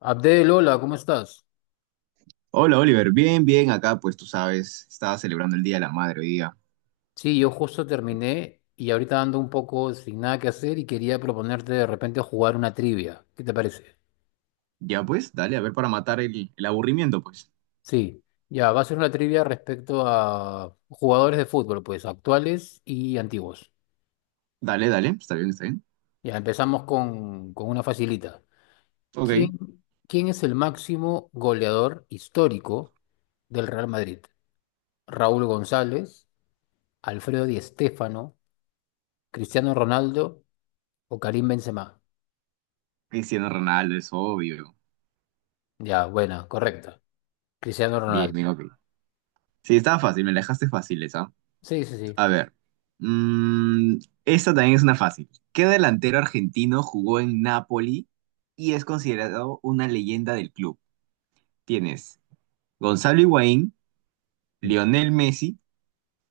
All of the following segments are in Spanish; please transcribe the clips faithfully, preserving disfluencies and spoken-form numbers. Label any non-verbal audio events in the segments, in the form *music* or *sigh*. Abdel, hola, ¿cómo estás? Hola Oliver, bien, bien, acá pues tú sabes, estaba celebrando el Día de la Madre hoy día. Sí, yo justo terminé y ahorita ando un poco sin nada que hacer y quería proponerte de repente jugar una trivia. ¿Qué te parece? Ya pues, dale, a ver para matar el, el aburrimiento pues. Sí, ya, va a ser una trivia respecto a jugadores de fútbol, pues actuales y antiguos. Dale, dale, está bien, está bien. Ya, empezamos con, con una facilita. Ok, ¿Quién, quién es el máximo goleador histórico del Real Madrid? ¿Raúl González, Alfredo Di Stéfano, Cristiano Ronaldo o Karim Benzema? Cristiano Ronaldo es obvio. Ya, buena, correcta. Cristiano Bien, bien, Ronaldo. ok. Sí, estaba fácil, me la dejaste fácil esa. Sí, sí, sí. A ver, mm, esta también es una fácil. ¿Qué delantero argentino jugó en Napoli y es considerado una leyenda del club? Tienes Gonzalo Higuaín, Mm. Lionel Messi,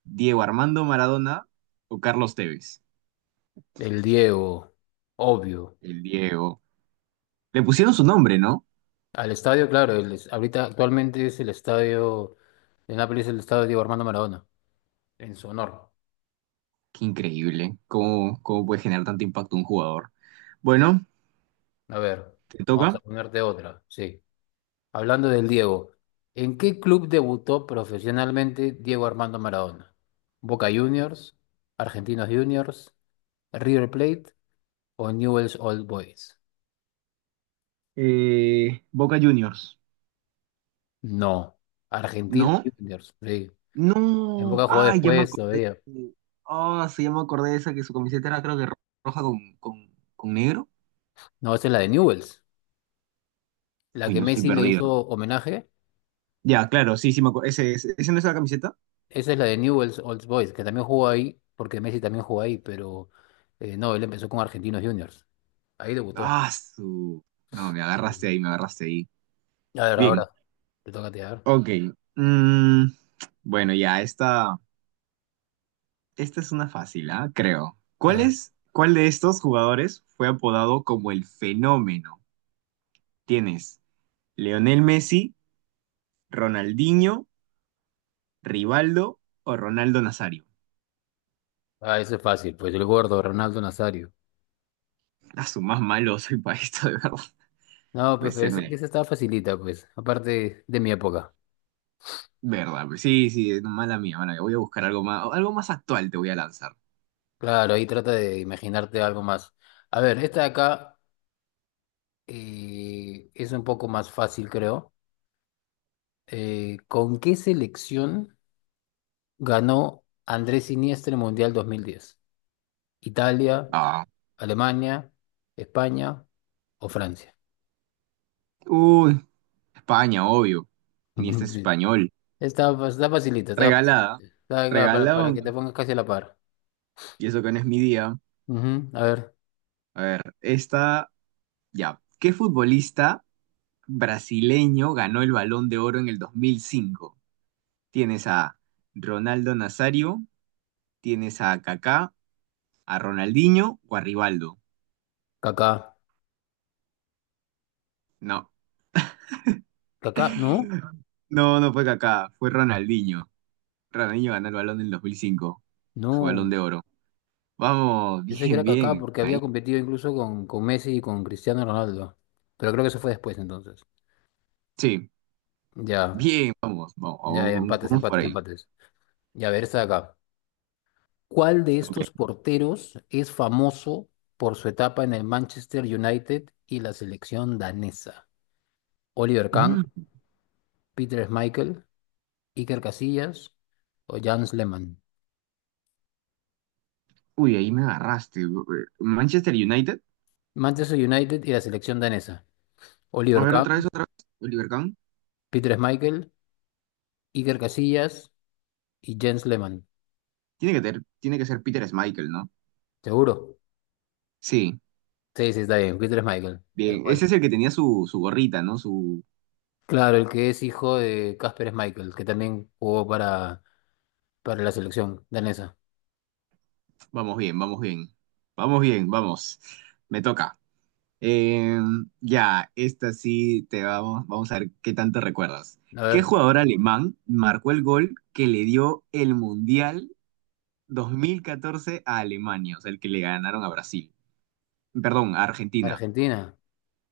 Diego Armando Maradona o Carlos Tevez. El Diego, obvio. El Diego. Le pusieron su nombre, ¿no? Al estadio, claro, el es- ahorita actualmente es el estadio, en Nápoles es el estadio Diego Armando Maradona, en su honor. Qué increíble. ¿Cómo, cómo puede generar tanto impacto un jugador? Bueno, A ver, te vamos a toca. ponerte otra, sí. Hablando del Diego, ¿en qué club debutó profesionalmente Diego Armando Maradona? ¿Boca Juniors, Argentinos Juniors, River Plate o Newell's Old Boys? Eh, Boca Juniors. No, Argentinos ¿No? Juniors, sí. En No. Boca jugó Ay, ya me después acordé. todavía. Ah, sí, ya me acordé de esa que su camiseta era creo que ro- roja con, con, con negro. No, esa es la de Newell's. La Uy, que no estoy Messi le perdido. hizo homenaje, Ya, claro, sí, sí me acuerdo. ¿Ese, ese, ese no es la camiseta? esa es la de Newell's Old Boys, que también jugó ahí, porque Messi también jugó ahí, pero eh, no, él empezó con Argentinos Juniors. Ahí debutó. Ah, su. No, me agarraste Sí. ahí, me agarraste ahí. A ver, Bien, ahora, te toca a ti, a ver. ok. Mm, bueno, ya, esta. Esta es una fácil, ¿ah? Creo. A ¿Cuál ver. es, cuál de estos jugadores fue apodado como el fenómeno? ¿Tienes Leonel Messi, Ronaldinho, Rivaldo o Ronaldo Nazario? Ah, eso es fácil, pues el gordo, Ronaldo Nazario. A su más malo soy para esto, de verdad. No, pues Puede pero ser, ese- mira, esa estaba facilita, pues, aparte de mi época. verdad. Pues sí, sí, mala mía, mala mía. Voy a buscar algo más, algo más actual te voy a lanzar. Claro, ahí trata de imaginarte algo más. A ver, esta de acá eh, es un poco más fácil, creo. Eh, ¿con qué selección ganó Andrés Iniesta el Mundial dos mil diez? Italia, Ah. Alemania, España o Francia. Uy, España, obvio. Ni este *laughs* español. Está, fa- está facilita, está, fa- Regalada. está acá para, para que te Regalón. pongas casi a la par. Y eso que no es mi día. Ujú. A ver, A ver, esta. Ya. ¿Qué futbolista brasileño ganó el Balón de Oro en el dos mil cinco. Tienes a Ronaldo Nazario, tienes a Kaká, a Ronaldinho o a Rivaldo. Kaká. No, Kaká, no, *laughs* no, no fue Kaká, fue Ronaldinho. Ronaldinho ganó el Balón en el dos mil cinco, su Balón de no. Oro. Vamos, *laughs* Yo sé que bien, era Kaká bien, porque ahí. había competido incluso con, con Messi y con Cristiano Ronaldo. Pero creo que eso fue después entonces. Sí, Ya, bien, vamos, vamos, ya, ya, vamos, empates, vamos por empates, ahí. empates. Ya, a ver, esta de acá. ¿Cuál de Ok. estos porteros es famoso por su etapa en el Manchester United y la selección danesa? Oliver Kahn, Mm, Peter Schmeichel, Iker Casillas o Jens Lehmann. uy, ahí me agarraste. Manchester United. Manchester United y la selección danesa. A Oliver ver, Kahn, otra vez, otra vez. Oliver Kahn. Peter Schmeichel, Iker Casillas y Jens Lehmann. Tiene que, ter- tiene que ser Peter Schmeichel, ¿no? ¿Seguro? Sí, Sí, sí, está bien. Peter Schmeichel. Tal bien. cual. Ese es el que tenía su, su gorrita, ¿no? Su... Claro, el que es hijo de Kasper Schmeichel, que también jugó para, para la selección danesa. Vamos bien, vamos bien. Vamos bien, vamos. Me toca. Eh, ya, esta sí te vamos. Vamos a ver qué tanto recuerdas. A ¿Qué ver, jugador alemán marcó el gol que le dio el Mundial dos mil catorce a Alemania? O sea, el que le ganaron a Brasil. Perdón, a Argentina. Argentina.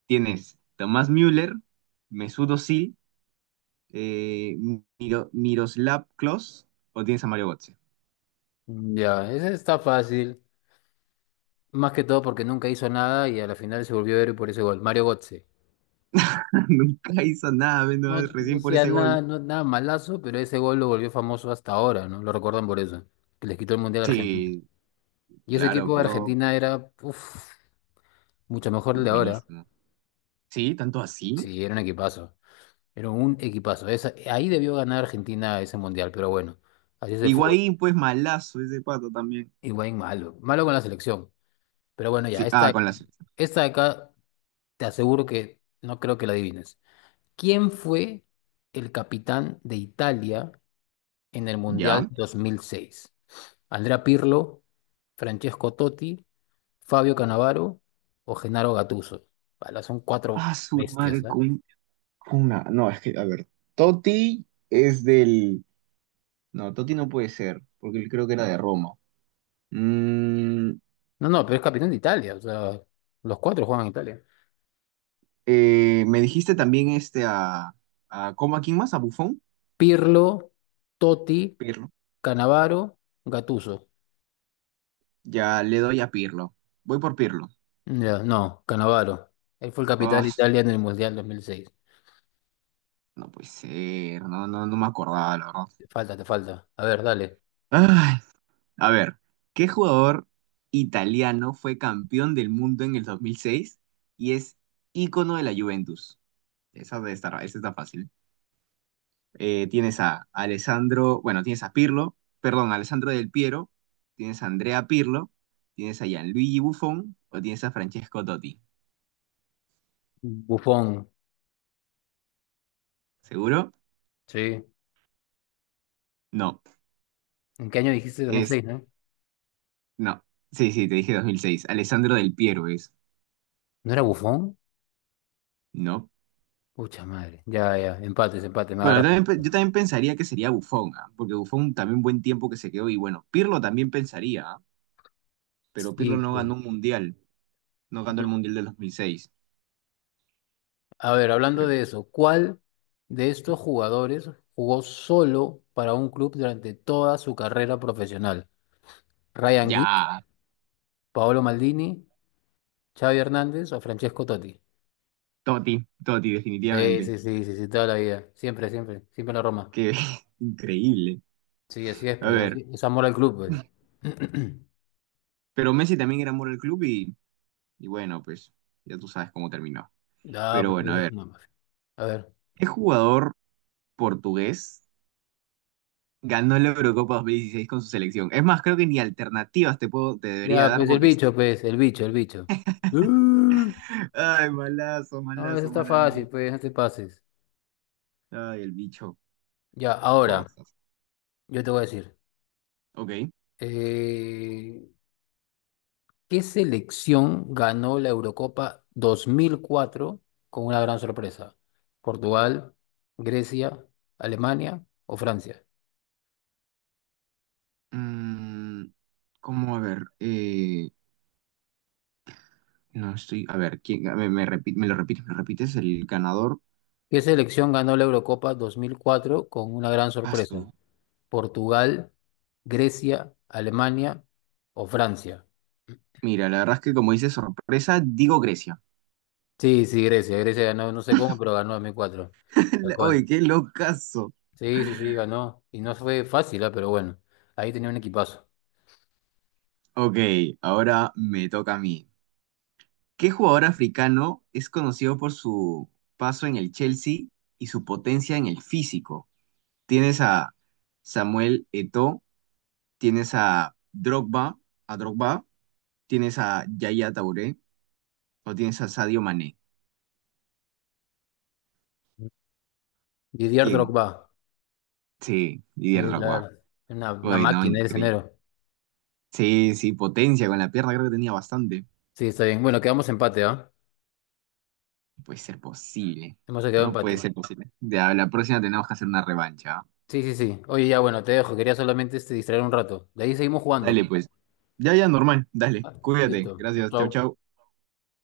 Tienes Tomás Müller, Mesut Özil, eh, Miro- Miroslav Klose o tienes a Mario Götze. Ya, ese está fácil. Más que todo porque nunca hizo nada y a la final se volvió héroe por ese gol. Mario Götze. *laughs* Nunca hizo nada, No, menos no recién por sea ese nada, gol. no, nada malazo, pero ese gol lo volvió famoso hasta ahora, ¿no? Lo recuerdan por eso. Que les quitó el Mundial a Argentina. Sí, Y ese claro, equipo de pero Argentina era, uf, mucho mejor el de ahora. buenísimo. Sí, tanto así. Sí, era un equipazo. Era un equipazo. Esa- ahí debió ganar Argentina ese Mundial, pero bueno, así es el fútbol. Higuaín, pues malazo ese pato también. Igual malo. Malo con la selección. Pero bueno, ya, Sí, ah, esta, con la selección. esta de acá te aseguro que no creo que la adivines. ¿Quién fue el capitán de Italia en el Mundial ¿Ya? dos mil seis? ¿Andrea Pirlo, Francesco Totti, Fabio Cannavaro o Gennaro Gattuso? Pala, son cuatro Ah, su bestias, madre ¿ah? con, con una. No, es que, a ver. Totti es del. No, Totti no puede ser, porque él creo que era de Roma. Mm, No, no, pero es capitán de Italia, o sea, los cuatro juegan en Italia. eh, me dijiste también este a. A ¿cómo a quién más? ¿A Buffon? Pirlo, Totti, Pirlo. Cannavaro, Gattuso. Ya le doy a Pirlo. Voy por Pirlo. Ya, no, Cannavaro. Él fue el capitán Ah, de Italia en el Mundial dos mil seis. no puede ser, no, no, no me acordaba, la verdad. Te falta, te falta. A ver, dale. Ay, a ver, ¿qué jugador italiano fue campeón del mundo en el dos mil seis y es ícono de la Juventus? Esa debe estar, esa está fácil. Eh, tienes a Alessandro, bueno, tienes a Pirlo, perdón, Alessandro Del Piero, tienes a Andrea Pirlo, tienes a Gianluigi Buffon o tienes a Francesco Totti. Bufón, ¿Seguro? sí. No, ¿En qué año dijiste es, dos mil seis, no? no. Sí, sí, te dije dos mil seis. Alessandro Del Piero es, ¿No era Bufón? ¿no? Pucha madre. Ya, ya. Empates, empate. Me Bueno, yo agarras. también, pe- yo también pensaría que sería Buffon, ¿ah? Porque Buffon también buen tiempo que se quedó y bueno, Pirlo también pensaría, ¿ah? Pero Pirlo Sí, no pues. ganó un mundial, no ganó el No. mundial del dos mil seis, A ver, hablando creo. de eso, ¿cuál de estos jugadores jugó solo para un club durante toda su carrera profesional? ¿Ryan Giggs, Ya, Paolo Maldini, Xavi Hernández o Francesco Totti? Totti, Totti Sí, definitivamente, sí, sí, sí, sí, toda la vida. Siempre, siempre. Siempre en la Roma. que *laughs* increíble. Sí, así es, A pues. ver, Así, es amor al club, pues. *clears throat* pero Messi también era amor al club y, y bueno, pues ya tú sabes cómo terminó. Ah, Pero pues, bueno, a eso es ver, una mafia. A ver. ¿qué jugador portugués ganó la Eurocopa dos mil dieciséis con su selección? Es más, creo que ni alternativas te puedo, te debería Ya, dar pues el porque... bicho, pues, el bicho, el bicho. ¡Ah! *laughs* Ay, malazo, No, eso malazo, está mal fácil, amigo. pues no te pases. Ay, el bicho, Ya, ahora, cosas. yo te voy a decir, Ok. eh, ¿qué selección ganó la Eurocopa dos mil cuatro con una gran sorpresa? ¿Portugal, Grecia, Alemania o Francia? Mm, ¿cómo? A ver, eh, no estoy. A ver, ¿quién? A ver, me, repi- me lo repites, me lo repites, el ganador. ¿Qué selección ganó la Eurocopa dos mil cuatro con una gran sorpresa? Paso. ¿Portugal, Grecia, Alemania o Francia? Mira, la verdad es que como dice sorpresa, digo Grecia. Sí, sí, Grecia. Grecia ganó, no sé cómo, pero ganó dos mil cuatro. Tal *laughs* Oye, cual. qué locazo. Sí, sí, sí, ganó. Y no fue fácil, ah. Pero bueno, ahí tenía un equipazo. Ok, ahora me toca a mí. ¿Qué jugador africano es conocido por su paso en el Chelsea y su potencia en el físico? Tienes a Samuel Eto'o, tienes a Drogba, a Drogba, tienes a Yaya Touré o tienes a Sadio Mané. Didier ¿Quién? Drogba, Sí, Didier eh, Drogba. claro, una, una Bueno, máquina el increíble. enero. Sí, sí, potencia con la pierna creo que tenía bastante. Sí, está bien. Bueno, quedamos empate, ¿ah? No puede ser posible. Hemos quedado No puede empate. ser posible. Ya, la próxima tenemos que hacer una revancha. ¿Ah? Sí, sí, sí. Oye, ya, bueno, te dejo. Quería solamente este, distraer un rato. De ahí seguimos jugando. Dale, pues. Ya, ya, normal. Dale, Ah, listo. cuídate. Chau, Gracias. Chau, chau. chau.